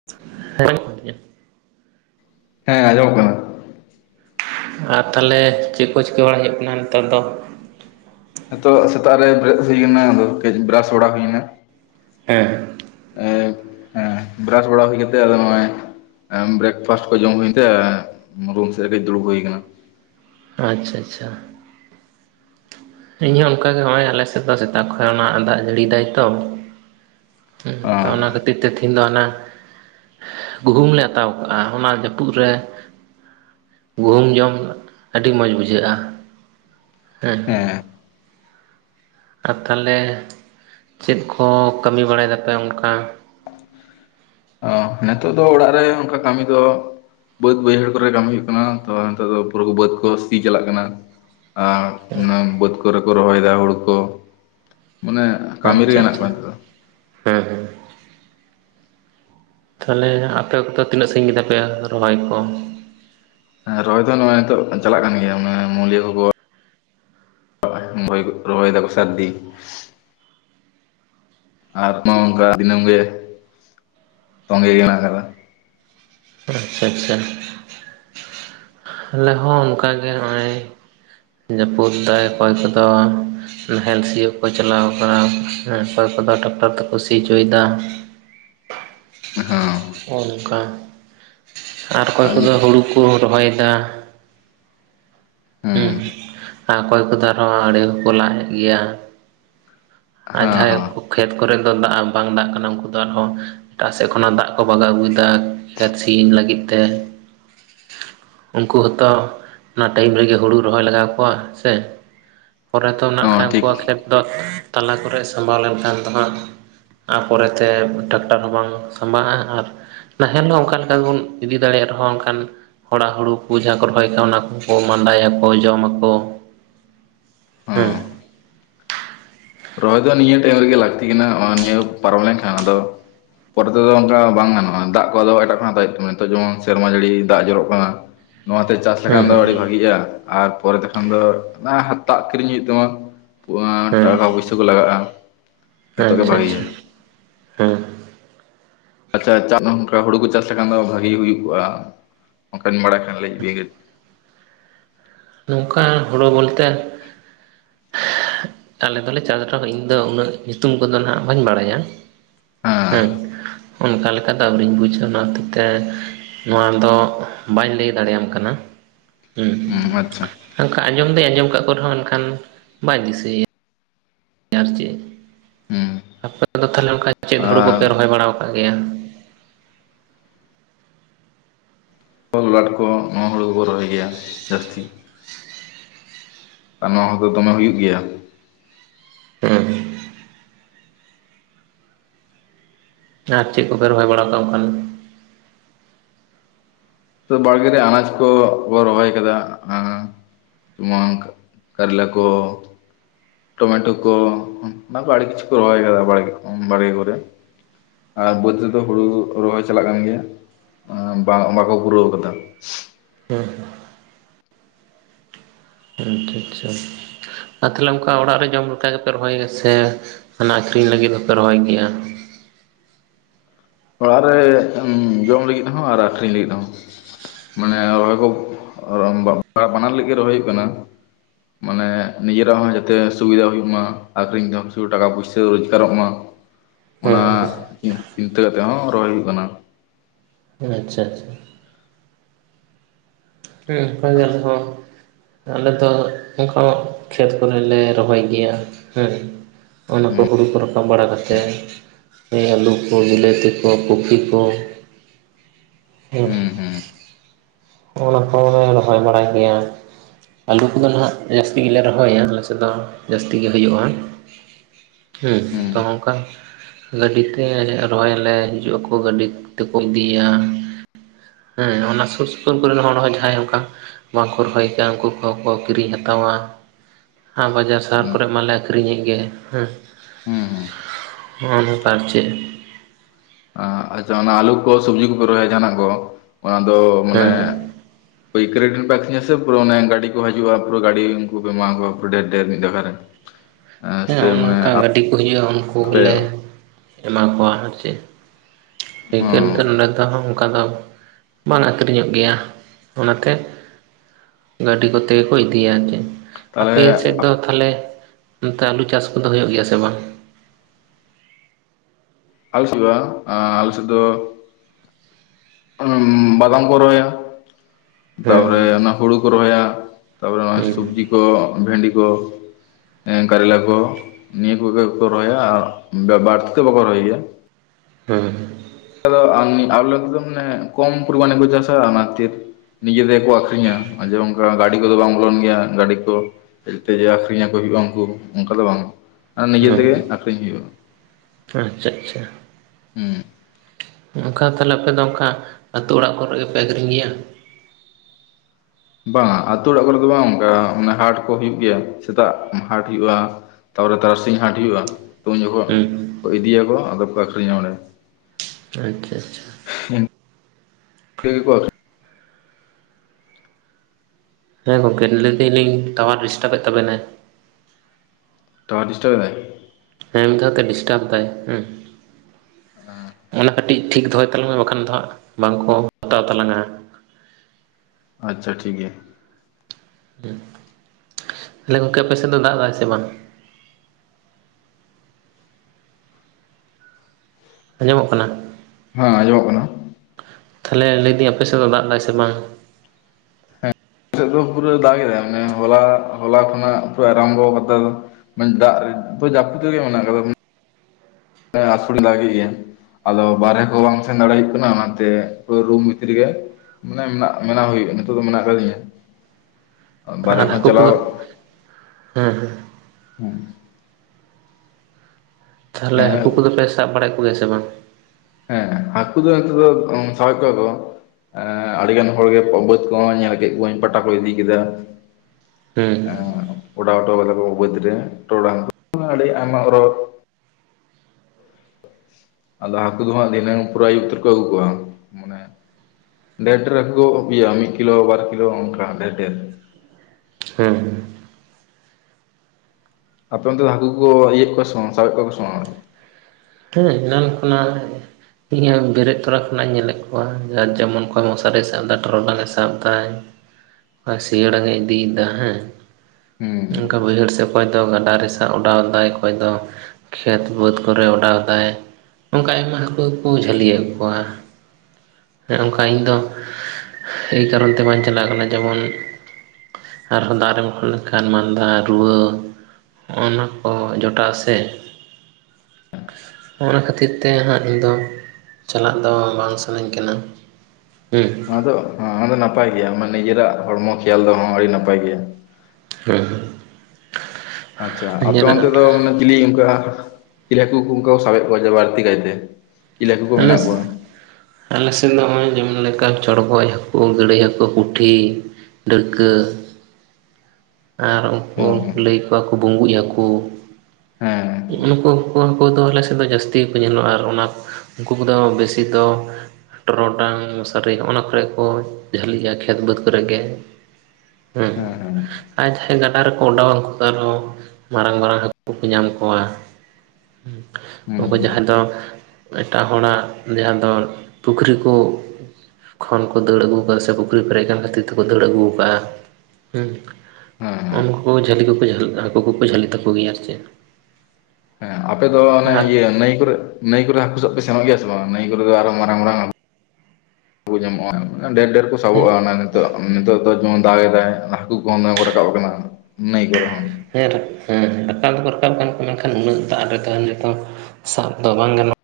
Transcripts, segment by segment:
[unintelligible] ᱦᱮᱸ ᱟᱸᱡᱚᱢᱚᱜ ᱠᱟᱱᱟ᱾ ᱟᱨ ᱛᱟᱦᱚᱞᱮ ᱪᱮᱫ ᱠᱚ ᱪᱤᱠᱟᱹ ᱵᱟᱲᱟ ᱦᱩᱭᱩᱜ ᱠᱟᱱᱟ ᱱᱮᱛᱟᱨ ᱫᱚ? ᱱᱤᱛᱳᱜ ᱥᱮᱛᱟᱜ ᱨᱮ ᱵᱮᱨᱮᱫ ᱦᱩᱭ ᱮᱱᱟ᱾ ᱟᱫᱚ ᱠᱟᱹᱡ ᱵᱮᱨᱟᱥ ᱵᱟᱲᱟ ᱦᱩᱭ ᱱᱟ᱾ ᱦᱮᱸ ᱦᱮᱸ ᱵᱮᱨᱟᱥ ᱵᱟᱲᱟ ᱦᱩᱭ ᱠᱟᱛᱮ ᱟᱫᱚ ᱱᱚᱜᱼᱚᱭ ᱵᱨᱮᱠᱯᱷᱟᱥᱴ ᱠᱚ ᱡᱚᱢ ᱦᱩᱭᱮᱱᱛᱮ, ᱨᱩᱢ ᱥᱮᱫ ᱨᱮ ᱠᱟᱹᱡ ᱫᱩᱲᱩᱵ ᱦᱩᱭ ᱠᱟᱱᱟ᱾ ᱟᱪᱪᱷᱟᱻᱟᱪᱪᱷᱟ᱾ ᱤᱧ ᱦᱚᱸ ᱚᱱᱠᱟ ᱜᱮ ᱱᱚᱜ ᱚᱭ ᱟᱞᱮᱥᱮᱫ ᱫᱚ ᱥᱮᱛᱟᱜ ᱠᱷᱚᱱ ᱱᱟᱜ ᱫᱟᱜ ᱡᱟᱹᱲᱤᱭ ᱫᱟᱭ ᱛᱚ᱾ ᱦᱮᱸᱛᱚ ᱚᱱᱟ ᱠᱷᱟᱹᱛᱤᱨ ᱠᱷᱟᱹᱛᱤᱨ ᱛᱮ ᱛᱮᱤᱦᱤᱧ ᱫᱚ ᱦᱟᱱᱮ ᱜᱩᱦᱩᱢ ᱞᱮ ᱟᱛᱟᱣ ᱠᱟᱜᱼᱟ, ᱚᱱᱟ ᱡᱟᱹᱯᱩᱫ ᱨᱮ ᱜᱩᱦᱩᱢ ᱡᱚᱢ ᱟᱹᱰᱤ ᱢᱚᱡᱽ ᱵᱩᱡᱷᱟᱹᱜᱼᱟ ᱦᱮᱸ᱾ ᱟᱨ ᱛᱟᱦᱚᱞᱮ ᱪᱮᱫ ᱠᱚ ᱠᱟᱹᱢᱤ ᱵᱟᱲᱟᱭ ᱫᱟᱯᱮ ᱚᱱᱠᱟ? ᱱᱤᱛᱚᱜ ᱫᱚ ᱚᱲᱟᱜ ᱨᱮ ᱚᱱᱠᱟ ᱠᱟᱹᱢᱤ ᱫᱚ ᱵᱟᱹᱫᱽ ᱵᱟᱹᱭᱦᱟᱹᱲ ᱠᱚᱨᱮ ᱠᱟᱹᱢᱤ ᱦᱩᱭᱩᱜ ᱠᱟᱱᱟ, ᱛᱚ ᱱᱮᱛᱚᱜ ᱫᱚ ᱯᱩᱨᱟᱹ ᱵᱟᱹᱫᱽ ᱠᱚ ᱥᱤ ᱪᱟᱞᱟᱜ ᱠᱟᱱᱟ᱾ ᱟᱨ ᱢᱟᱱᱮ ᱵᱟᱹᱫᱽ ᱠᱚᱨᱮ ᱠᱚ ᱨᱚᱦᱚᱭ ᱫᱟ ᱦᱩᱲᱩ ᱠᱚ, ᱢᱟᱱᱮ ᱠᱟᱹᱢᱤ ᱨᱮᱜᱮ ᱦᱮᱱᱟᱜ ᱟᱪᱪᱷᱟᱻᱟᱪᱪᱷᱟᱻ ᱠᱚᱣᱟ ᱱᱤᱛᱚᱜ ᱫᱚ ᱦᱮᱸ᱾ ᱛᱟᱦᱚᱞᱮ ᱟᱯᱮ ᱠᱚᱫᱚ ᱛᱤᱱᱟᱹᱜ ᱥᱟᱺᱜᱤᱧ ᱛᱟᱯᱮᱭᱟ ᱨᱚᱦᱚᱭ ᱠᱚ? ᱦᱮᱸ ᱨᱚᱦᱚᱭ ᱫᱚ ᱱᱚᱜᱼᱚᱭ ᱱᱤᱛᱚᱜ ᱪᱟᱞᱟᱜ ᱠᱟᱱ ᱜᱮᱭᱟ, ᱢᱟᱱᱮ ᱢᱩᱞᱤᱭᱟᱹ ᱠᱷᱚᱵᱚᱨ ᱨᱚᱦᱚᱭ ᱫᱟᱠᱚ ᱥᱟᱹᱨᱫᱽᱤ᱾ ᱟᱨ ᱢᱟ ᱚᱱᱠᱟ ᱫᱤᱱᱟᱢᱜᱮ ᱛᱚᱜᱮ ᱢᱮᱱᱟᱜ ᱠᱟᱫᱟ ᱾ ᱟᱪᱪᱷᱟᱻᱟᱪᱪᱷᱟᱻ᱾ ᱟᱞᱮ ᱦᱚᱸ ᱚᱱᱠᱟᱜᱮ ᱱᱚᱜᱼᱚᱸᱚᱭ ᱡᱟᱹᱯᱩᱫ ᱫᱟᱭ ᱚᱠᱚᱭ ᱠᱚᱫᱚ᱾ ᱱᱟᱦᱮᱞ ᱥᱤᱭᱳᱜ ᱠᱚ ᱪᱟᱞᱟᱣ ᱠᱟᱱᱟ, ᱚᱠᱚᱭ ᱠᱚᱫᱚ ᱴᱟᱠᱴᱟᱨ ᱛᱮᱠᱚ ᱥᱤ ᱪᱚᱭᱫᱟ᱾ ᱦᱚᱸᱻ᱾ ᱦᱚᱸᱜᱼ ᱱᱚᱝᱠᱟ ᱟᱨ ᱚᱠᱚᱭ ᱟᱫᱚ ᱠᱚᱫᱚ ᱦᱩᱲᱩ ᱠᱚ ᱨᱚᱦᱚᱭᱫᱟ᱾ ᱦᱩᱸ ᱦᱮᱸ ᱟᱨ ᱚᱠᱚᱭ ᱠᱚᱫᱚ ᱟᱨᱦᱚᱸ ᱟᱲᱮ ᱦᱚᱸᱠᱚ ᱞᱟᱜ ᱮᱫ ᱜᱮᱭᱟ ᱟᱨ ᱦᱮᱸ ᱡᱟᱦᱟᱸᱭ ᱦᱮᱸ ᱠᱷᱮᱛ ᱠᱚᱨᱮ ᱫᱚ ᱫᱟᱜ ᱵᱟᱝ ᱫᱟᱜ ᱠᱟᱱᱟ ᱩᱱᱠᱩ ᱫᱚ ᱟᱨᱦᱚᱸ ᱮᱴᱟᱜ ᱥᱮᱫ ᱠᱷᱚᱱᱟᱜ ᱫᱟᱜ ᱠᱚ ᱵᱟᱜᱟᱣ ᱟᱹᱜᱩᱭᱮᱫᱟ ᱠᱷᱮᱛ ᱥᱤ ᱞᱟᱹᱜᱤᱫ ᱛᱮ ᱩᱱᱠᱩ ᱦᱚᱸᱛᱚ ᱚᱱᱟ ᱴᱟᱭᱤᱢ ᱨᱮᱜᱮ ᱦᱩᱲᱩ ᱨᱚᱦᱚᱭ ᱞᱟᱜᱟᱣ ᱠᱚᱣᱟ ᱥᱮ ᱯᱚᱨᱮ ᱛᱚ ᱢᱮᱱᱟᱜ ᱦᱚᱸ ᱠᱷᱟᱱ ᱴᱷᱤᱠ ᱩᱱᱠᱩᱣᱟᱜ ᱠᱷᱮᱛ ᱫᱚ ᱛᱟᱞᱟ ᱠᱚᱨᱮᱜ ᱥᱟᱢᱵᱟᱣ ᱞᱮᱱᱠᱷᱟᱱ ᱫᱚ ᱦᱟᱸᱜ ᱟᱨ ᱯᱚᱨᱮᱛᱮ ᱴᱨᱟᱠᱴᱟᱨ ᱦᱚᱸ ᱵᱟᱝ ᱥᱟᱢᱵᱟᱜ-ᱟ ᱟᱨ ᱱᱟᱦᱮᱞ ᱦᱚᱸ ᱚᱱᱠᱟ ᱞᱮᱠᱟ ᱜᱮᱵᱚᱱ ᱤᱫᱤ ᱫᱟᱲᱮᱭᱟᱜ ᱨᱮᱦᱚᱸ ᱚᱱᱠᱟᱱ ᱦᱚᱲᱟᱜ ᱦᱩᱲᱩ ᱠᱚ ᱡᱟᱸ ᱠᱚ ᱨᱚᱦᱚᱭ ᱠᱷᱟ ᱚᱱᱟ ᱠᱚᱠᱚ ᱢᱟᱸᱰᱟᱭᱟᱠᱚ ᱡᱚᱢᱟᱠᱚ ᱦᱮᱸ ᱨᱚᱦᱚᱭ ᱫᱚ ᱱᱤᱭᱟᱹ ᱴᱟᱭᱤᱢ ᱨᱮᱜᱮ ᱞᱟᱹᱠᱛᱤ ᱠᱟᱱᱟ ᱱᱤᱭᱟᱹ ᱯᱟᱨᱚᱢ ᱞᱮᱱᱠᱷᱟᱱ ᱟᱫᱚ ᱯᱚᱨᱮ ᱛᱮᱫᱚ ᱚᱱᱠᱟ ᱵᱟᱝ ᱜᱟᱱᱚᱜ-ᱟ ᱫᱟᱜ ᱠᱚᱫᱚ ᱮᱴᱟᱜ ᱠᱷᱚᱱᱟᱜ ᱦᱟᱛᱟᱣ ᱦᱩᱭᱩᱜ ᱠᱟᱱᱟ ᱱᱤᱛᱚᱜ ᱡᱮᱢᱚᱱ ᱥᱮᱨᱢᱟ ᱡᱟᱹᱲᱤ ᱫᱟᱜ ᱡᱚᱨᱚᱜ ᱠᱟᱱᱟ [unintelligible] ᱱᱚᱣᱟᱛᱮ ᱪᱟᱥ ᱞᱮᱠᱷᱟᱱ ᱫᱚ ᱟᱹᱰᱤ ᱦᱮᱸ ᱵᱷᱟᱹᱜᱤᱜ-ᱟ ᱟᱨ ᱯᱚᱨᱮ ᱛᱮ ᱠᱷᱟᱱ ᱫᱚ ᱟᱜ ᱫᱟᱜ ᱠᱤᱨᱤᱧ ᱦᱩᱭᱩᱜ ᱛᱟᱢᱟ ᱦᱮᱸ ᱴᱟᱠᱟ ᱯᱩᱭᱥᱟᱹ ᱠᱚ ᱞᱟᱜᱟᱜ-ᱟ ᱦᱮᱸ ᱱᱤᱛᱚᱜ ᱜᱮ ᱟᱪᱪᱷᱟ ᱵᱷᱟᱜᱤᱭᱟ ᱟᱪᱪᱷᱟ ᱦᱮᱸ ᱟᱪᱪᱷᱟ [unintelligible] ᱱᱚᱱᱠᱟ ᱦᱩᱲᱩ ᱠᱚ ᱪᱟᱥ ᱞᱮᱠᱷᱟᱱ ᱫᱚ ᱵᱷᱟᱜᱤ ᱦᱩᱭᱩᱜᱜ-ᱟ ᱚᱱᱠᱤᱱ ᱵᱟᱲᱟᱭ ᱠᱷᱟᱱ ᱞᱟᱹᱭ ᱱᱚᱝᱠᱟ ᱦᱩᱲᱩ ᱵᱚᱞᱛᱮ ᱟᱞᱮ ᱫᱚᱞᱮ ᱪᱟᱥ ᱨᱮᱦᱚ ᱤᱧ ᱫᱚ ᱩᱱᱟᱹᱜ ᱧᱩᱛᱩᱢ ᱠᱚᱫᱚ ᱵᱟᱹᱧ ᱵᱟᱲᱟᱭᱟ ᱦᱮᱸ ᱚᱱᱠᱟ ᱞᱮᱠᱟ ᱫᱚ ᱟᱹᱣᱨᱤᱧ ᱵᱩᱡᱟ ᱚᱱᱟ ᱦᱚᱛᱮᱡ ᱛᱮ ᱱᱚᱣᱟ ᱫᱚ ᱵᱟᱹᱧ ᱞᱟᱹᱭ ᱫᱟᱲᱮᱭᱟᱢ ᱠᱟᱱᱟ ᱦᱮᱸ ᱟᱪᱪᱷᱟ ᱠᱟ ᱟᱸᱡᱚᱢ ᱫᱚᱧ ᱟᱸᱡᱚᱢ ᱠᱚ ᱨᱮᱦᱚᱸ ᱮᱱᱠᱷᱟᱱ ᱵᱟᱭ ᱫᱤᱥᱟᱹᱭᱟ ᱟᱨ ᱪᱮᱫ ᱦᱩᱸ ᱟᱯᱮ ᱫᱚ ᱛᱟᱦᱚᱞᱮ ᱚᱱᱠᱟ ᱪᱮᱫ ᱦᱩᱲᱩ ᱠᱚᱯᱮ ᱟᱨ ᱨᱚᱦᱚᱭ ᱵᱟᱲᱟ ᱟᱠᱟᱫ ᱜᱮᱭᱟ ᱠᱚᱞ ᱞᱟᱴ ᱠᱚ ᱱᱚᱣᱟ ᱦᱩᱲᱩ ᱠᱚ ᱠᱚ ᱨᱚᱦᱚᱭ ᱜᱮᱭᱟ ᱡᱟᱹᱥᱛᱤ ᱟ ᱱᱚᱣᱟ ᱦᱚᱸ ᱫᱚ ᱫᱚᱢᱮ ᱦᱩᱭᱩᱜ ᱜᱮᱭᱟ ᱦᱮᱸ ᱟᱨ ᱪᱮᱫ ᱠᱚᱯᱮ ᱨᱚᱦᱚᱭ ᱵᱟᱲᱟ ᱠᱟᱜ ᱚᱱᱠᱟᱱ ᱛᱚ ᱵᱟᱲᱜᱮ ᱨᱮ ᱟᱱᱟᱡ ᱠᱚ ᱵᱚ ᱨᱚᱦᱚᱭ ᱟᱠᱟᱫᱟ ᱢᱟᱝ ᱠᱟᱨᱞᱟᱠᱚ ᱴᱚᱢᱮᱴᱳ ᱠᱚ ᱚᱱᱟ ᱠᱚ ᱟᱹᱰᱤ ᱠᱤᱪᱷᱩ ᱠᱚ ᱨᱚᱦᱚᱭ ᱠᱟᱫᱟ ᱵᱟᱲᱜᱮ ᱠᱚᱨᱮ ᱟᱨ ᱵᱟᱹᱫᱽ ᱨᱮᱫᱚ ᱦᱩᱲᱩ ᱨᱚᱦᱚᱭ ᱪᱟᱞᱟᱜ ᱠᱟᱱ ᱜᱮᱭᱟ ᱵᱟᱝᱠᱚ ᱯᱩᱨᱟᱹᱣ ᱠᱟᱫᱟ ᱦᱮᱸ ᱟᱪᱪᱷᱟ ᱟᱪᱪᱷᱟ ᱟᱨ ᱛᱟᱞᱦᱮ ᱚᱱᱠᱟ ᱚᱲᱟᱜ ᱨᱮ ᱡᱚᱢ ᱞᱮᱠᱟ ᱜᱮ ᱯᱮ ᱨᱚᱦᱚᱭ ᱜᱮ ᱥᱮ ᱦᱟᱱᱟ ᱟᱹᱠᱷᱨᱤᱧ ᱞᱟᱹᱜᱤᱫ ᱦᱚᱸᱯᱮ ᱨᱚᱦᱚᱭ ᱜᱮᱭᱟ ᱚᱲᱟᱜ ᱨᱮ ᱡᱚᱢ ᱞᱟᱹᱜᱤᱫ ᱦᱚᱸ ᱟᱨ ᱟᱠᱷᱨᱤᱧ ᱞᱟᱹᱜᱤᱫ ᱦᱚᱸ ᱢᱟᱱᱮ ᱨᱚᱦᱚᱭ ᱠᱚ ᱵᱟᱱᱟᱨ ᱞᱟᱹᱜᱤᱫ ᱨᱚᱦᱚᱭ ᱦᱩᱭᱩᱜ ᱠᱟᱱᱟ ᱢᱟᱱᱮ ᱱᱤᱡᱮ ᱨᱟᱜ ᱦᱚᱸ ᱡᱟᱛᱮ ᱥᱩᱵᱤ ᱫᱷᱟ ᱦᱩᱭᱩᱜ ᱢᱟ ᱟᱠᱷᱨᱤᱧ ᱛᱮᱦᱚᱸ ᱠᱤᱪᱷᱩ ᱴᱟᱠᱟ ᱯᱩᱭᱥᱟᱹ ᱨᱚᱡᱽ ᱠᱟᱨᱚᱜ ᱢᱟ ᱚᱱᱟ ᱪᱤᱱᱛᱟᱹ ᱠᱟᱛᱮ ᱦᱚᱸ ᱨᱚᱦᱚᱭ ᱦᱩᱭᱩᱜ ᱠᱟᱱᱟ ᱟᱪᱪᱷᱟ ᱟᱪᱪᱷᱟ ᱦᱮᱸ ᱚᱱᱠᱟ ᱜᱮ ᱟᱞᱮ ᱦᱚᱸ ᱟᱞᱮ ᱫᱚ ᱚᱱᱠᱟ ᱠᱷᱮᱛ ᱠᱚᱨᱮ ᱞᱮ ᱨᱚᱦᱚᱭ ᱜᱮᱭᱟ ᱦᱮᱸ ᱚᱱᱟ ᱠᱚ ᱦᱩᱸ ᱦᱩᱲᱩ ᱠᱚ ᱨᱟᱠᱟᱵ ᱵᱟᱲᱟ ᱠᱟᱛᱮᱫ ᱟᱹᱞᱩ ᱠᱚ ᱵᱤᱞᱟᱹᱛᱤ ᱠᱚ ᱠᱚᱯᱷᱤ ᱠᱚ ᱦᱮᱸ ᱦᱩᱸ ᱦᱩᱸ ᱚᱱᱟ ᱠᱚ ᱦᱚᱸ ᱞᱮ ᱨᱚᱦᱚᱭ ᱵᱟᱲᱟᱭ ᱜᱮᱭᱟ ᱟᱹᱞᱩ ᱠᱚᱫᱚ ᱱᱟᱦᱟᱜ ᱡᱟᱹᱥ ᱛᱤ ᱜᱮᱞᱮ ᱨᱚᱦᱚᱭᱟ ᱟᱞᱮ ᱥᱮᱫ ᱫᱚ ᱡᱟᱹᱥᱛᱤ ᱜᱮ ᱦᱩᱭᱩᱜ-ᱟ ᱦᱩᱸ ᱛᱚ ᱚᱱᱠᱟ ᱜᱟᱹᱰᱤ ᱛᱮ ᱨᱚᱦᱚᱭ ᱟᱞᱮ ᱦᱤᱡᱩᱜ ᱟᱠᱚ ᱜᱟᱹᱰᱤ ᱛᱮᱠᱚ ᱤᱫᱤᱭᱟ ᱦᱮᱸ ᱚᱱᱟ ᱥᱩᱨ ᱥᱩᱯᱩᱨ ᱠᱚᱨᱮᱱ ᱦᱚᱲ ᱦᱚᱸ ᱡᱟᱦᱟᱸᱭ ᱚᱱᱠᱟ ᱵᱟᱝᱠᱚ ᱨᱚᱦᱚᱭ ᱟᱠᱟᱜ-ᱟ ᱩᱱᱠᱩ ᱠᱚᱦᱚᱸ ᱠᱚ ᱠᱤᱨᱤᱧ ᱦᱟᱛᱟᱣ-ᱟ ᱟᱨ ᱵᱟᱡᱟᱨ ᱦᱩᱸ ᱥᱟᱦᱟᱨ ᱦᱩᱸ ᱠᱚᱨᱮ ᱢᱟᱞᱮ ᱟᱹᱠᱷᱨᱤᱧ ᱮᱫ ᱜᱮ ᱦᱮᱸ ᱦᱩᱸ ᱦᱩᱸ ᱦᱚᱜ ᱱᱚᱝ ᱟᱨ ᱪᱮᱫ ᱟ ᱟᱪᱪᱷᱟ ᱚᱱᱟ ᱟᱹᱞᱩ ᱠᱚ ᱥᱚᱵᱽᱡᱤ ᱠᱚᱯᱮ ᱨᱚᱦᱚᱭᱟ ᱡᱟᱦᱟᱸ ᱱᱟᱜ ᱠᱚ ᱚᱱᱟ ᱫᱚ ᱢᱟᱱᱮ ᱦᱮᱸ ᱯᱟᱹᱭᱠᱟᱹᱨᱤ ᱴᱷᱮᱱ ᱯᱮ ᱟᱠᱷᱨᱤᱧ ᱟ ᱥᱮ ᱯᱩᱨᱟᱹ ᱚᱱᱮ ᱜᱟᱹᱰᱤ ᱠᱚ ᱦᱤᱡᱩᱜᱼᱟ ᱯᱩᱨᱟᱹ ᱜᱟᱹᱰᱤ ᱩᱱᱠᱩ ᱯᱮ ᱮᱢᱟ ᱠᱚᱣᱟ ᱯᱩᱨᱟᱹ ᱰᱷᱮᱨ ᱰᱷᱮᱨ ᱢᱤᱫ ᱫᱷᱟᱣ ᱨᱮ [inaudible] ᱦᱮᱸ ᱥᱮ ᱚᱱᱮ ᱢᱟᱱᱮ ᱚᱱᱠᱟ ᱜᱟᱹᱰᱤ ᱠᱚ ᱦᱤᱡᱼᱟ ᱩᱱᱠᱩ ᱟᱯᱮ ᱜᱮᱞᱮ ᱮᱢᱟ ᱠᱚᱣᱟ ᱟᱨ ᱪᱮᱫ ᱯᱟᱹᱭᱠᱟᱹᱨ ᱫᱚ ᱱᱚᱰᱮ ᱫᱚ ᱚᱱᱠᱟ ᱫᱚ ᱵᱟᱝ ᱟᱹᱠᱷᱨᱤᱧᱼᱚᱜ ᱜᱮᱭᱟ᱾ ᱚᱱᱟ ᱛᱮ ᱜᱟᱹᱰᱤ ᱠᱚᱛᱮ ᱜᱮᱠᱚ ᱤᱫᱤᱭᱟ ᱟᱨ ᱪᱮᱫ ᱛᱟᱦᱚᱞᱮ ᱟᱯᱮ ᱥᱮᱫ ᱫᱚ ᱛᱟᱞᱮ ᱚᱱᱛᱮ ᱟᱞᱩ ᱪᱟᱥ ᱠᱚᱫᱚ ᱦᱩᱭᱩᱜ ᱜᱮᱭᱟ ᱥᱮ ᱵᱟᱝ? [unintelligible] ᱟᱞᱮ ᱥᱮᱫ ᱫᱚ ᱵᱟᱫᱟᱢ ᱠᱚ ᱨᱚᱦᱚᱭᱟ ᱛᱟᱨ ᱯᱚᱨᱮ ᱦᱮᱸ ᱚᱱᱟ ᱦᱩᱲᱩ ᱠᱚ ᱨᱚᱦᱚᱭᱟ ᱛᱟᱨ ᱯᱚᱨᱮ ᱚᱱᱟ ᱦᱮᱸ ᱥᱚᱵᱽᱡᱤ ᱠᱚ ᱵᱷᱮᱱᱰᱤ ᱠᱚ᱾ ᱠᱟᱞᱞᱟ ᱠᱚ ᱱᱤᱭᱟᱹ ᱠᱚᱜᱮ ᱠᱚ ᱨᱚᱦᱚᱭᱟ ᱟᱨ ᱵᱟᱹᱲᱛᱤ ᱫᱚ ᱵᱟᱠᱚ ᱨᱚᱦᱚᱭ ᱜᱮᱭᱟ᱾ ᱦᱮᱸ [unintelligible] ᱢᱟᱱᱮ ᱠᱚᱢ ᱯᱚᱨᱤ ᱢᱟᱱ ᱜᱮ ᱠᱚ ᱪᱟᱥᱼᱟ ᱚᱱᱟ ᱠᱷᱟᱛᱤᱨ ᱱᱤᱡᱮ ᱛᱮᱠᱚ ᱟᱠᱷᱨᱤᱧᱟ ᱚᱱᱠᱟ ᱜᱟᱹᱰᱤ ᱠᱚᱫᱚ ᱵᱟᱝ ᱵᱚᱞᱚᱱ ᱜᱮᱭᱟ ᱜᱟᱹᱰᱤ ᱠᱚ ᱠᱟᱸᱡ ᱠᱟᱹᱡ ᱟᱠᱷᱨᱤᱧ ᱟᱠᱚ ᱦᱩᱭᱩᱜᱼᱟ ᱩᱱᱠᱩ ᱚᱱᱠᱟ ᱫᱚ ᱵᱟᱝ ᱟᱨ ᱱᱤᱡᱮ ᱦᱮᱸ ᱛᱮᱜᱮ ᱟᱠᱷᱨᱤᱧ ᱦᱩᱭᱩᱜᱼᱟ᱾ ᱟᱪᱪᱷᱟ ᱟᱪᱪᱷᱟ ᱦᱩᱸ [unintelligible] ᱛᱟᱦᱚᱞᱮ ᱟᱯᱮ ᱫᱚ ᱚᱱᱠᱟ ᱟᱹᱛᱩ ᱚᱲᱟᱜ ᱠᱚᱨᱮ ᱜᱮ ᱯᱮ ᱟᱹᱠᱷᱨᱤᱧ ᱜᱮᱭᱟ? ᱵᱟᱝ ᱟᱹᱛᱩ ᱚᱲᱟᱜ ᱠᱚᱨᱮ ᱫᱚ ᱵᱟᱝ ᱚᱱᱠᱟ ᱦᱟᱴ ᱠᱚ ᱦᱩᱭᱩᱜ ᱜᱮᱭᱟ᱾ᱥᱮᱛᱟᱜ ᱦᱟᱴ ᱦᱩᱭᱩᱜᱼᱟ ᱛᱟ ᱯᱚᱨᱮ ᱛᱟᱨᱟ ᱥᱤᱧ ᱦᱟᱴ ᱦᱩᱭᱩᱜᱼᱟ ᱩᱱ ᱡᱚᱠᱷᱚᱡ ᱦᱮᱸ ᱤᱫᱤ ᱭᱟᱠᱚ ᱟᱫᱚ ᱠᱚ ᱟᱠᱷᱨᱤ ᱧᱟ ᱚᱸᱰᱮ ᱟᱪᱪᱷᱟ ᱟᱪᱪᱷᱟ ᱤᱱᱠᱟᱹ ᱜᱮᱠᱚ ᱟᱠᱷᱨᱤᱧ ᱦᱮᱸ ᱜᱚᱢᱠᱮ ᱞᱟᱹᱭ ᱫᱟᱞᱤᱧ ᱴᱟᱣᱟᱨ ᱰᱤᱥᱴᱟᱵ ᱮᱫ ᱛᱟᱵᱤ ᱱᱟᱭ ᱴᱟᱣᱟᱨ ᱫᱤᱥᱴᱟᱵ ᱮᱫ ᱟᱭ ᱦᱮᱸ ᱢᱤᱫ ᱫᱷᱟᱣ ᱠᱟᱛᱮ ᱰᱤᱥᱴᱟᱵ ᱫᱟᱭ ᱦᱮᱸ [inaudible] ᱚᱱᱟ ᱠᱟᱹᱴᱤᱡ ᱴᱷᱤᱠ ᱫᱚᱦᱚᱭ ᱛᱟᱞᱟᱝ ᱢᱮ ᱵᱟᱠᱷᱟᱱ ᱫᱚ ᱦᱟᱸᱜ ᱵᱟᱝ ᱠᱚ ᱦᱟᱛᱟᱣ ᱛᱟᱞᱟᱝᱼᱟ᱾ ᱟᱪᱪᱷᱟ ᱴᱷᱤᱠ ᱜᱮᱭᱟ᱾ ᱦᱮᱸ ᱛᱟᱦᱚᱞᱮ ᱜᱚᱢᱠᱮ ᱟᱯᱮ ᱥᱮᱫ ᱫᱚ ᱫᱟᱜ ᱫᱟᱭ ᱥᱮ ᱵᱟᱝ? ᱟᱸᱡᱚᱢᱚᱜ ᱠᱟᱱᱟ᱾ ᱦᱮᱸ ᱟᱸᱡᱚᱢᱚᱜ ᱠᱟᱱᱟ᱾ ᱛᱟᱦᱚᱞᱮ ᱞᱟᱹᱭ ᱫᱟᱹᱧ ᱟᱯᱮ ᱥᱮᱜ ᱫᱚ ᱫᱟᱜ ᱫᱟᱭ ᱥᱮ ᱵᱟᱝ? ᱥᱮᱫ ᱫᱚ ᱯᱩᱨᱟᱹ ᱫᱟᱜ ᱮᱫᱟᱭ ᱢᱟᱱᱮ ᱦᱚᱞᱟ ᱦᱚᱞᱟ ᱠᱷᱚᱱᱟᱜ ᱯᱩᱨᱟᱹ ᱟᱨᱟᱢᱵᱚ ᱠᱟᱫᱟ ᱢᱟᱱᱮ ᱫᱟᱜ ᱨᱮ ᱡᱟᱹᱯᱩᱫ ᱨᱮᱜᱮ ᱢᱮᱱᱟᱜ ᱠᱟᱫᱟ᱾ [inaudible] ᱫᱟᱜ ᱜᱮᱜᱟ ᱟᱫᱚ ᱵᱟᱦᱨᱮ ᱠᱚ ᱵᱟᱝ ᱥᱮᱱ ᱫᱟᱲᱮ ᱦᱩᱭᱩᱜ ᱠᱟᱱᱟ ᱚᱱᱟᱛᱮ ᱨᱩᱢ ᱵᱷᱤᱛᱤᱨ ᱜᱮ ᱢᱟᱱᱮ ᱵᱮᱱᱟᱣ ᱦᱩᱭᱩᱜᱼᱟ ᱱᱤᱛᱚᱜ ᱫᱚ ᱢᱮᱱᱟᱜ ᱠᱟᱫᱤᱧᱟ ᱵᱟᱦᱨᱮ ᱟᱨ ᱦᱚᱸ ᱦᱟᱹᱠᱩ ᱪᱟᱞᱟᱣ ᱠᱚᱫᱚ ᱦᱮᱸ ᱦᱮᱸ ᱦᱩ ᱛᱟᱦᱚᱞᱮ ᱦᱟᱠᱳ ᱦᱮᱸ ᱠᱚᱫᱚ ᱯᱮ ᱥᱟᱵ ᱵᱟᱲᱟᱭᱮᱫ ᱠᱚᱜᱮᱭᱟ ᱥᱮ ᱵᱟᱝ? ᱦᱮᱸ ᱦᱟᱹᱠᱩ ᱫᱚ ᱦᱤᱛᱳᱜ ᱫᱚ [unintelligible] ᱮᱻ ᱟᱹᱰᱤᱜᱟᱱ ᱦᱚᱲᱜᱮ ᱵᱟᱹᱛ ᱠᱚ ᱧᱮᱞ ᱠᱮᱫ ᱠᱚᱣᱟᱹᱧ ᱯᱟᱴᱟ ᱠᱚ ᱤᱫᱤ ᱠᱮᱫᱟ ᱦᱮᱸ ᱚᱰᱟᱣ ᱦᱚᱴᱚ ᱠᱟᱫᱟ ᱠᱚ ᱜᱤᱫᱽᱨᱟᱹᱴᱚᱨᱰᱟᱝ [unintelligible] ᱟᱫᱚ ᱦᱟᱹᱠᱩ ᱫᱚ ᱦᱟᱜ ᱫᱷᱤᱱᱟᱹᱝ ᱯᱩᱨᱟᱭ ᱩᱛᱟᱹᱨ ᱠᱚ ᱟᱹᱜᱩ ᱠᱚᱣᱟ ᱢᱟᱱᱮ ᱰᱷᱮᱨ ᱰᱷᱮᱨ ᱦᱟᱠᱳ ᱯᱮᱭᱟ ᱢᱤᱫ ᱠᱤᱞᱳ ᱵᱟᱨ ᱠᱤᱞᱳ ᱚᱱᱠᱟ ᱰᱷᱮᱨ ᱰᱷᱮᱨ ᱦᱮᱸ ᱟᱯᱮ ᱚᱱᱛᱮ ᱫᱚ ᱦᱟᱠᱳ ᱠᱚ ᱤᱭᱟᱜ ᱠᱚᱣᱟ ᱥᱮ ᱵᱟᱝ ᱥᱟᱵ ᱮᱫ ᱠᱚᱣᱟ ᱥᱮ ᱵᱟᱝ ᱦᱩ ᱮᱱᱟᱱ ᱠᱷᱚᱱᱟᱜ ᱤᱧᱟᱹᱜ ᱵᱮᱨᱮᱫ ᱛᱚᱨᱟ ᱠᱷᱚᱱᱟᱜ ᱤᱧ ᱧᱮᱞᱮᱜ ᱠᱚᱣᱟ ᱡᱮᱢᱚᱱ ᱚᱠᱚᱭ ᱢᱚᱥᱟᱨᱤᱭ ᱥᱟᱵ ᱫᱟ ᱴᱚᱨᱚᱰᱟᱝ ᱮ ᱥᱟᱵ ᱫᱟᱭ᱾ ᱥᱤᱭᱟᱹᱲᱟᱝᱮ ᱤᱫᱤᱫᱟ ᱦᱮᱸ ᱦᱩᱸ ᱚᱱᱠᱟ ᱵᱟᱹᱭᱦᱟᱹᱲ ᱥᱮᱜ ᱚᱠᱚᱭ ᱫᱚ ᱜᱟᱰᱟ ᱨᱮ ᱥᱟᱜ ᱚᱰᱟᱣ ᱫᱟᱭ ᱚᱠᱚᱭ ᱫᱚ ᱠᱷᱮᱛ ᱵᱟᱹᱛ ᱠᱚᱨᱮ ᱚᱰᱟᱣ ᱫᱟᱭ ᱚᱱᱠᱟ ᱟᱭᱢᱟ ᱦᱟᱠᱳ ᱜᱮᱠᱚ ᱡᱷᱟᱹᱞᱤ ᱠᱚᱣᱟ᱾ ᱚᱱᱠᱟ ᱤᱧ ᱫᱚ ᱮᱭ ᱠᱟᱨᱚᱱ ᱛᱮ ᱵᱟᱹᱧ ᱪᱟᱞᱟ ᱠᱟᱱᱟ, ᱡᱮᱢᱚᱱ ᱟᱨᱦᱚᱸ ᱫᱟᱜ ᱨᱮᱢ ᱞᱚᱦᱚᱜ ᱞᱮᱱᱠᱷᱟᱱ ᱢᱟᱸᱫᱟ ᱨᱩᱣᱟᱹ- ᱱᱚᱜᱚᱱᱟ ᱠᱚ ᱡᱚᱴᱟᱣ ᱥᱮ᱾ ᱚᱱᱟ ᱠᱷᱟᱹᱛᱤᱨ ᱛᱮ ᱦᱟᱜ ᱤᱧᱫᱚ ᱪᱟᱞᱟᱜ ᱫᱚ ᱵᱟᱝ ᱥᱟᱱᱟᱧ ᱠᱟᱱᱟ᱾ ᱦᱩ ᱟᱫᱚ ᱟᱫᱚ ᱱᱟᱯᱟᱭ ᱜᱮᱭᱟ ᱱᱤᱡᱮᱨᱟᱜ ᱦᱚᱲᱢᱚ ᱠᱷᱮᱭᱟᱞ ᱫᱚ ᱟᱹᱰᱤ ᱱᱟᱯᱟᱭ ᱜᱮᱭᱟ᱾ ᱦᱮᱸ ᱟᱪᱪᱷᱟ ᱟᱯᱮ ᱚᱱᱛᱮ ᱫᱚ ᱢᱟᱱᱮ ᱪᱤᱞᱤ ᱚᱱᱠᱟ ᱪᱤᱞᱤ ᱦᱟᱹᱠᱩ ᱚᱱᱠᱟ ᱠᱚ ᱥᱟᱵᱮᱫ ᱠᱚᱣᱟ ᱡᱮ ᱵᱟᱹᱲᱛᱤ ᱠᱟᱭᱛᱮ᱾ ᱪᱤᱞᱤ ᱦᱟᱹᱠᱩ ᱠᱚ ᱦᱮᱞᱮᱥ ᱢᱮᱱᱟᱜ ᱠᱚᱣᱟ ᱟᱞᱮ ᱥᱮᱫ ᱫᱚ ᱦᱚᱜᱼᱚᱭ ᱡᱮᱢᱚᱱ ᱞᱮᱠᱟ ᱪᱚᱲᱜᱚᱡ ᱦᱟᱹᱠᱩ, ᱜᱟᱹᱲᱟᱹᱭ ᱦᱟᱹᱠᱩ, ᱯᱩᱴᱷᱤ ᱰᱟᱹᱲᱠᱟᱹ, ᱟᱨ ᱩᱱᱠᱩ ᱦᱮᱸ ᱦᱮᱸ ᱞᱟᱹᱭ ᱠᱚᱣᱟ ᱠᱚ ᱵᱩᱸᱵᱩᱡ ᱦᱟᱠᱩ, ᱦᱮᱸ ᱱᱩᱠᱩ ᱩᱱᱠᱩ ᱦᱟᱹᱠᱩ ᱫᱚ ᱟᱞᱮᱥᱮᱫ ᱫᱚ ᱡᱟᱹᱥᱛᱤ ᱜᱮᱠᱚ ᱧᱮᱞᱚᱜᱼᱟ, ᱟᱨ ᱚᱱᱟ ᱩᱱᱠᱩ ᱠᱚᱫᱚ ᱵᱮᱥᱤ ᱫᱚ ᱴᱚᱨᱚᱰᱟᱝ ᱢᱚᱥᱟᱨᱤ ᱦᱚᱜᱚ ᱱᱟ ᱠᱚᱨᱮ ᱠᱚ ᱡᱷᱟᱹᱜᱤᱭᱟ ᱠᱷᱮᱛ ᱵᱟᱹᱛ ᱠᱚᱨᱮᱜ ᱜᱮ᱾ ᱦᱮᱸ ᱟᱨ ᱡᱟᱦᱟᱭ ᱜᱟᱰᱟ ᱨᱮᱠᱚ ᱚᱰᱟᱣᱟ ᱩᱱᱠᱩ ᱫᱚ ᱟᱨᱦᱚᱸ ᱢᱟᱨᱟᱝ ᱢᱟᱨᱟᱝ ᱦᱟᱹᱠᱳ ᱠᱚ ᱠᱚ ᱧᱟᱢ ᱠᱚᱣᱟ᱾ ᱦᱮᱸ ᱦᱮᱸ ᱩᱱᱠᱩ ᱡᱟᱦᱟᱭ ᱫᱚ ᱮᱴᱟᱜ ᱦᱚᱲᱟᱜ ᱡᱟᱦᱟ ᱫᱚ ᱯᱩᱠᱷᱨᱤ ᱠᱩ ᱠᱷᱚᱱ ᱠᱚ ᱫᱟᱹᱲ ᱟᱹᱜᱩ ᱠᱟᱜ-ᱟ ᱥᱮ ᱯᱩᱠᱷᱨᱤ ᱯᱮᱨᱮᱡ ᱟᱠᱟᱱ ᱠᱷᱟᱹᱛᱤᱨ ᱛᱮᱠᱚ ᱫᱟᱹᱲ ᱟᱹᱜᱩ ᱠᱟᱜᱼᱟ ᱦᱩᱸ᱾ ᱦᱮᱸ ᱦᱮᱸ ᱦᱩᱱᱠᱩ ᱠᱚ ᱡᱷᱟᱹᱞᱤ ᱠᱚᱠᱚ ᱡᱷᱟᱹᱞᱤ ᱦᱟᱹᱠᱩ ᱠᱚᱠᱚ ᱡᱷᱟᱹᱞᱤ ᱛᱟᱠᱚ ᱜᱮᱭᱟ ᱥᱮ ᱪᱮᱫ᱾ ᱦᱮᱸ ᱟᱯᱮ ᱫᱚ ᱚᱱᱮ ᱟᱨ ᱤᱭᱟᱹ ᱱᱟᱹᱭ ᱠᱚᱨᱮᱫ ᱱᱟᱹᱭ ᱠᱚᱨᱮ ᱦᱟᱹᱠᱩ ᱥᱟᱵ ᱯᱮ ᱥᱮᱱᱚᱜ ᱜᱮᱭᱟ ᱥᱮ ᱵᱟᱝ ᱱᱟᱹᱭ ᱠᱚᱨᱮ ᱫᱚ ᱟᱨᱚ ᱢᱟᱨᱟᱝ ᱢᱟᱨᱟᱝ ᱦᱟᱹᱠᱩ ᱠᱚ ᱧᱟᱢᱚᱜᱼᱟ᱾ ᱰᱷᱮᱨ ᱰᱷᱮᱨ ᱠᱚ ᱦᱮᱸ ᱥᱟᱵᱚᱜᱼᱟ ᱚᱱᱟ ᱱᱤᱛᱚᱜ, ᱱᱤᱛᱚᱜ ᱫᱚ ᱡᱮᱢᱚᱱ ᱫᱟᱜ ᱮᱫᱟᱭ ᱦᱟᱹᱠᱩ ᱠᱚᱦᱚᱸ ᱫᱚᱢᱮ ᱠᱚ ᱨᱟᱠᱟᱵ ᱠᱟᱱᱟ ᱱᱟᱹᱭ ᱠᱚᱨᱮ ᱦᱚᱸ᱾ ᱦᱮᱸ ᱦᱮᱸ ᱨᱟᱠᱟᱵ ᱫᱚ ᱨᱟᱠᱟᱵ ᱠᱟᱱᱟ ᱠᱚ ᱢᱮᱱᱠᱷᱟᱱ ᱩᱱᱟᱹᱜ ᱫᱟᱜ ᱨᱮ ᱛᱟᱦᱮ ᱡᱚᱛᱚ ᱥᱟᱵ ᱫᱚ ᱵᱟᱝ ᱜᱟᱱᱚᱜᱼᱟ᱾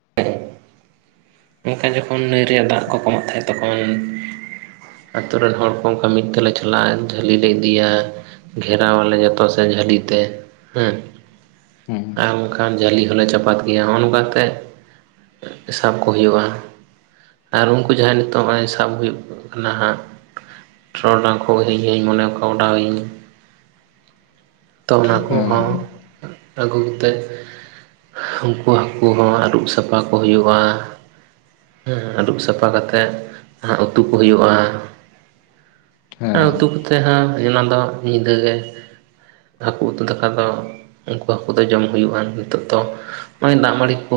ᱚᱱᱠᱟ ᱡᱚᱠᱷᱚᱱ ᱱᱟᱹᱭ ᱨᱮᱭᱟᱜ ᱫᱟᱜ ᱠᱚ ᱠᱚᱢᱚᱜ ᱛᱟᱦᱮᱸᱫ ᱛᱚᱠᱷᱚᱱ ᱟᱛᱳ ᱨᱮᱱ ᱦᱚᱲ ᱠᱚ ᱚᱱᱠᱟ ᱢᱤᱫ ᱛᱮᱞᱮ ᱪᱟᱞᱟᱜᱼᱟ ᱡᱷᱟᱹᱞᱤ ᱞᱮ ᱤᱫᱤᱭᱟ᱾ ᱜᱷᱮᱨᱟᱣ ᱟᱞᱮ ᱡᱚᱛᱚ ᱥᱮᱫ ᱡᱷᱟᱹᱞᱤ ᱛᱮ ᱦᱩᱸ᱾ ᱦᱮᱸ ᱟᱨ ᱚᱱᱠᱷᱟᱱ ᱡᱷᱟᱹᱞᱤ ᱦᱚᱸᱞᱮ ᱪᱟᱯᱟᱫ ᱜᱮᱭᱟ ᱱᱚᱜᱚ ᱱᱚᱝᱠᱟᱛᱮ ᱥᱟᱵ ᱠᱚ ᱦᱩᱭᱩᱜᱼᱟ, ᱟᱨ ᱩᱱᱠᱩ ᱡᱟᱦᱟᱸ ᱱᱤᱛᱚᱜ ᱦᱚᱸᱜᱼᱚᱭ ᱥᱟᱵ ᱦᱩᱭᱩᱜ ᱠᱟᱱᱟ ᱦᱟᱸᱜ ᱴᱨᱚᱰᱟᱝ ᱠᱚ ᱦᱩᱭᱧ ᱢᱚᱱᱮ ᱠᱚ ᱚᱰᱟᱣᱤᱧ ᱛᱚ ᱚᱱᱟ ᱠᱚᱦᱚᱸ ᱦᱮᱸ ᱟᱹᱜᱩ ᱠᱟᱛᱮᱫ᱾ ᱩᱱᱠᱩ ᱦᱟᱹᱠᱩ ᱦᱚᱸ ᱟᱹᱨᱩᱵ ᱥᱟᱯᱷᱟ ᱠᱚ ᱦᱩᱭᱩᱜᱼᱟ᱾ ᱦᱮᱸ ᱟᱹᱨᱩᱵ ᱥᱟᱯᱷᱟ ᱠᱟᱛᱮᱫ ᱦᱟᱸᱜ ᱩᱛᱩ ᱠᱚ ᱦᱩᱭᱩᱜᱼᱟ᱾ ᱟᱨ ᱦᱮᱸ ᱩᱛᱩ ᱠᱚᱛᱮ ᱦᱟᱸᱜ ᱦᱮᱱᱟ ᱫᱚ ᱧᱤᱫᱟᱹ ᱜᱮ ᱦᱟᱹᱠᱩ ᱩᱛᱩ ᱫᱟᱠᱟ ᱫᱚ ᱩᱱᱠᱩ ᱦᱟᱹᱠᱩ ᱫᱚ ᱡᱚᱢ ᱦᱩᱭᱩᱜᱼᱟ ᱱᱤᱛᱚᱜ ᱫᱚ᱾ ᱱᱚᱜᱼᱚᱭ ᱫᱟᱜ ᱢᱟᱹᱲᱤ ᱠᱚ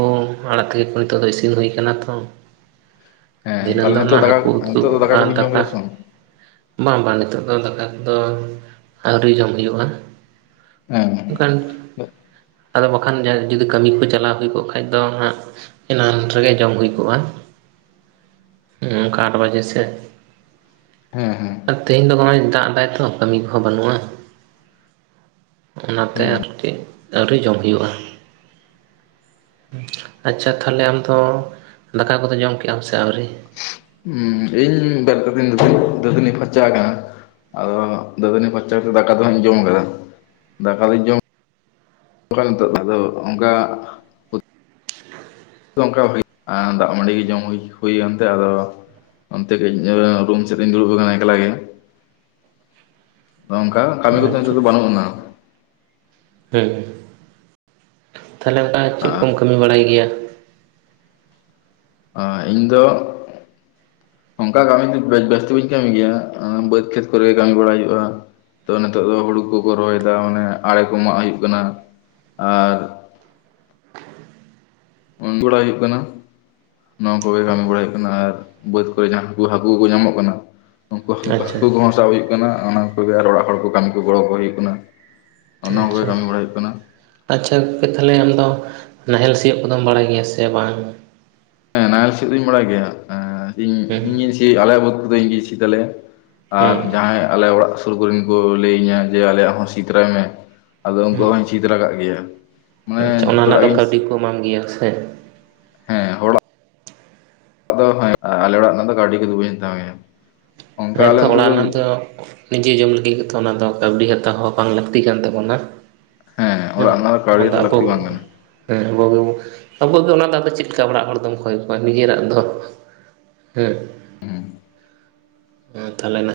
ᱟᱲᱟᱜ ᱛᱮᱠᱮ ᱠᱚ ᱱᱤᱛᱚᱜ ᱫᱚ ᱤᱥᱤᱱ ᱦᱩᱭ ᱠᱟᱱᱟ ᱛᱚ᱾ ᱦᱮᱸ ᱫᱦᱤᱱᱟᱹᱱ ᱛᱟᱦᱚᱞᱮ ᱫᱚ ᱚᱱᱟ ᱱᱤᱛᱚᱜ ᱫᱟᱠᱟ ᱦᱟᱹᱠᱩ ᱩᱛᱩᱩᱜ ᱱᱤᱛᱚᱜ ᱫᱚ ᱟᱨ ᱠᱚᱵᱤᱱ ᱡᱚᱢ ᱫᱟᱠᱟ᱾ ᱠᱮᱫᱟ ᱥᱮ ᱵᱟᱝ ᱵᱟᱝ ᱵᱟᱝ ᱱᱤᱛᱚᱜ ᱫᱚ ᱫᱟᱠᱟ ᱠᱚᱫᱚ ᱟᱹᱣᱨᱤ ᱡᱚᱢ ᱦᱩᱭᱩᱜᱼᱟ᱾ ᱚᱸ᱾ ᱚᱱ ᱠᱟᱱ ᱟᱫᱚ ᱵᱟᱠᱷᱟᱱ ᱡᱩᱫᱤ ᱠᱟᱹᱢᱤ ᱠᱚ ᱪᱟᱞᱟᱣ ᱦᱩᱭ ᱠᱚᱜ ᱠᱷᱟᱱᱡ ᱫᱚ ᱦᱟᱸᱜ ᱮᱱᱟᱱ ᱨᱮᱜᱮ ᱡᱚᱢ ᱦᱩᱭ ᱠᱚᱜᱼᱟ, ᱚᱱᱠᱟ ᱟᱴ ᱵᱟᱡᱮ ᱥᱮᱫ᱾ ᱦᱮᱸ ᱦᱮᱸ᱾ ᱟᱨ ᱛᱮᱦᱮᱧ ᱫᱚ ᱱᱚᱜᱼᱚᱭ ᱫᱟᱜ ᱫᱟᱭ ᱛᱚ ᱠᱟᱹᱢᱤ ᱠᱚᱦᱚᱸ ᱵᱟᱹᱱᱩᱜᱼᱟ᱾ ᱚᱱᱟᱛᱮ ᱟᱨ ᱪᱮᱫ ᱟᱹᱣᱨᱤ ᱡᱚᱢ ᱦᱩᱭᱩᱜᱼᱟ᱾ ᱟᱪᱪᱷᱟ ᱛᱟᱦᱚᱞᱮ ᱟᱢ ᱫᱚ ᱫᱟᱠᱟ ᱠᱚᱫᱚ ᱡᱚᱢ ᱠᱮᱜ ᱟᱢ ᱥᱮ ᱟᱹᱣᱨᱤ᱾ ᱦᱩᱸ.. ᱤᱧ ᱵᱮᱨᱮᱫ ᱠᱟᱛᱤᱧ ᱫᱟ... ᱫᱟ. ᱛᱟ. ᱱᱤ ᱯᱷᱟᱨᱪᱟ [unintelligible] ᱟᱠᱟᱱᱟ ᱟᱫᱚ ᱫᱟᱹᱛᱟᱹᱱᱤ ᱯᱷᱟᱨᱪᱟ ᱠᱟᱛᱮᱮᱫ ᱫᱟᱠᱟ ᱫᱚ ᱦᱟᱸᱜ ᱤᱧ ᱡᱚᱢ ᱟᱠᱟᱫᱼᱟ ᱫᱟᱠᱟ ᱫᱩᱧ ᱡᱚᱢ᱾ ᱚᱱᱠᱟ ᱱᱤᱛᱚᱜ ᱫᱚ ᱟᱫᱚ ᱚᱱᱠᱟ᱾ ᱚᱱᱠᱟ ᱫᱟᱜ ᱢᱟᱹᱰᱤ ᱜᱮ ᱡᱚᱢ ᱦᱩᱭ ᱦᱩᱭᱟᱱᱛᱮ ᱟᱫᱚ᱾ ᱚᱱᱛᱮ ᱠᱟᱹᱡ ᱨᱩᱢ ᱥᱮᱫ ᱨᱤᱧ ᱫᱩᱲᱩᱵ ᱟᱠᱟᱱᱟ ᱮᱠᱞᱟ ᱜᱮ᱾ ᱚᱝᱠᱟ ᱠᱟᱹᱢᱤ ᱠᱚᱫᱚ ᱟᱪᱪᱷᱟ ᱱᱤᱛᱚᱜ ᱫᱚ ᱟᱪᱪᱷᱟ ᱵᱟᱹᱱᱩᱜ ᱟᱱᱟ᱾ ᱦᱮᱸ ᱛᱟᱦᱚᱞᱮ ᱚᱱᱠᱟ ᱪᱮᱫ ᱠᱚᱢ ᱟᱨ ᱠᱟᱹᱢᱤ ᱵᱟᱲᱟᱭ ᱜᱮᱭᱟ᱾ ᱤᱧ ᱫᱚ᱾ ᱚᱱᱠᱟ ᱠᱟᱹᱢᱤ ᱫᱚ ᱵᱮᱥ ᱫᱚ ᱵᱟᱹᱧ ᱠᱟᱹᱢᱤ ᱜᱮᱭᱟ ᱵᱟᱹᱫᱽ ᱠᱷᱮᱛ ᱠᱚᱨᱮ ᱠᱟᱹᱢᱤ ᱵᱟᱲᱟᱟᱭ ᱦᱩᱭᱩᱜᱼᱟ᱾ ᱛᱚ ᱱᱤᱛᱚᱜ ᱫᱚ ᱦᱩᱲᱩ ᱠᱚᱠᱚ ᱨᱚᱦᱚᱭᱮᱫᱟ ᱢᱟᱱᱮ ᱟᱲᱮ ᱠᱚ ᱢᱟᱜ ᱦᱩᱭᱩᱜ ᱠᱟᱱᱟ ᱟᱨ᱾ [unintelligible] ᱦᱩᱭᱩᱜ ᱠᱟᱱᱟ ᱱᱚᱣᱟ ᱠᱚᱜᱮ ᱠᱟᱹᱢᱤ ᱵᱟᱲᱟᱭ ᱦᱩᱭᱩᱜ ᱠᱟᱱᱟ ᱟᱨ ᱵᱟᱹᱫᱽ ᱠᱚᱨᱮ ᱡᱟᱦᱟᱸᱠᱩ ᱠᱩ ᱦᱟᱟᱹᱠᱩ ᱠᱚ ᱧᱟᱢᱚᱜ ᱠᱟᱱᱟ᱾ ᱩᱱᱠᱩ ᱦᱟᱹᱠᱩ ᱠᱚ ᱟᱪᱪᱷᱟ ᱦᱟᱹᱠᱩ ᱠᱚᱦᱚᱸ ᱥᱟᱵ ᱦᱩᱭᱩᱜ ᱠᱟᱱᱟ ᱚᱱᱟ ᱠᱚᱜᱮ ᱟᱨ ᱚᱲᱟᱜ ᱦᱚᱲ ᱠᱚ ᱠᱟᱹᱢᱤ ᱠᱚ ᱜᱚᱲᱚ ᱠᱚ ᱦᱩᱭᱩᱜ ᱠᱟᱱᱟ᱾ ᱚᱱᱟ ᱠᱚᱜᱮ ᱟᱪᱪᱷᱟ᱾ ᱠᱟᱹᱢᱤ ᱵᱟᱲᱟ ᱦᱩᱭᱩᱜ ᱠᱟᱱᱟ ᱟᱪᱪᱷᱟ ᱜᱚᱢᱠᱮ ᱛᱟᱦᱚᱞᱮ ᱟᱢᱫᱚ ᱱᱟᱦᱮᱞ ᱥᱤᱭᱚᱜ ᱠᱚᱫᱚᱢ ᱵᱟᱲᱟᱭ ᱜᱮᱭᱟ ᱥᱮ ᱵᱟᱝ? ᱦᱮᱸ ᱱᱟᱦᱮᱞ ᱥᱤᱭᱚᱜ ᱫᱩᱧ ᱵᱟᱲᱟᱭ ᱜᱮᱭᱟ ᱤᱧ ᱦᱮᱸ ᱤᱧ ᱜᱤᱧ ᱥᱤ ᱟᱞᱮᱭᱟᱜ ᱵᱟᱹᱫᱽ ᱠᱚᱫᱚ ᱤᱧ ᱜᱮ ᱥᱤ ᱛᱟᱞᱮᱭᱟ᱾ ᱟᱨ ᱦᱮᱸ ᱡᱟᱦᱟᱸᱭ ᱟᱞᱮ ᱚᱲᱟᱜ ᱥᱩᱨ ᱠᱚᱨᱮᱱ ᱠᱚ ᱞᱟᱹᱭ ᱤᱧᱟ ᱡᱮ ᱟᱞᱮᱭᱟᱜ ᱦᱚᱸ ᱥᱤ ᱛᱚᱨᱟᱭ ᱢᱮ᱾ ᱟᱫᱚ ᱦᱮᱸ ᱩᱱᱠᱩᱣᱟᱜ ᱦᱚᱧ ᱥᱤ ᱛᱚᱨᱟ ᱠᱟᱜ ᱜᱮᱭᱟ᱾ ᱟᱪᱪᱷᱟ ᱢᱟᱱᱮ ᱚᱱᱟ ᱡᱷᱚᱛᱚ ᱨᱮᱱᱟᱜ ᱦᱚᱲᱟᱜ ᱫᱚ ᱜᱤᱧ ᱥᱤ ᱠᱟᱹᱣᱰᱤ ᱠᱚ ᱮᱢᱟᱢ ᱜᱮᱭᱟ ᱥᱮ᱾ ᱦᱮᱸ ᱦᱚᱲᱟᱜ᱾ ᱫᱚ ᱦᱮᱸ ᱟᱞᱮ ᱚᱲᱟᱜ ᱨᱮᱱᱟᱜ ᱫᱚ ᱠᱟᱹᱣᱰᱤ ᱠᱚ ᱫᱩ ᱵᱟᱹᱧ ᱦᱟᱛᱟᱣ ᱜᱮᱭᱟ᱾ ᱚᱱᱠᱟ ᱦᱮᱸ ᱟᱞᱮ ᱛᱚ ᱚᱱᱛᱮ ᱚᱲᱟᱜ ᱨᱮᱱᱟᱜ ᱫᱚ ᱱᱤᱡᱮ ᱡᱚᱢ ᱞᱟᱹᱜᱤᱫ ᱜᱮ ᱛᱚ ᱚᱱᱟ ᱫᱚ ᱠᱟᱹᱣᱰᱤ ᱦᱟᱛᱟᱣ ᱦᱚᱸ ᱵᱟᱝ ᱞᱟᱹᱠᱛᱤ ᱠᱟᱱ ᱛᱟᱵᱚᱱᱟ᱾ ᱦᱮᱸ ᱚᱲᱟᱜ ᱨᱮᱱᱟᱜ ᱫᱚ ᱠᱟᱹᱣᱰᱤ ᱚᱱᱟᱫᱚ ᱫᱚ ᱟᱵᱚ᱾ ᱞᱟᱹᱠᱛᱤ ᱵᱟᱝ ᱠᱟᱱᱟ ᱦᱮᱸ ᱟᱵᱚᱜᱮ ᱟᱵᱚᱣᱟᱜ ᱜᱮ ᱚᱱᱟ ᱫᱚ ᱟᱫᱚ ᱪᱮᱫ ᱞᱮᱠᱟ ᱚᱲᱟᱜ ᱦᱚᱲ ᱫᱚᱢ ᱠᱷᱚᱭ ᱠᱚᱣᱟ ᱱᱤᱡᱮᱨᱟᱜ ᱫᱚ᱾ ᱦᱮᱸ᱾ ᱦᱮᱸ ᱛᱟᱦᱚᱞᱮᱱᱟ᱾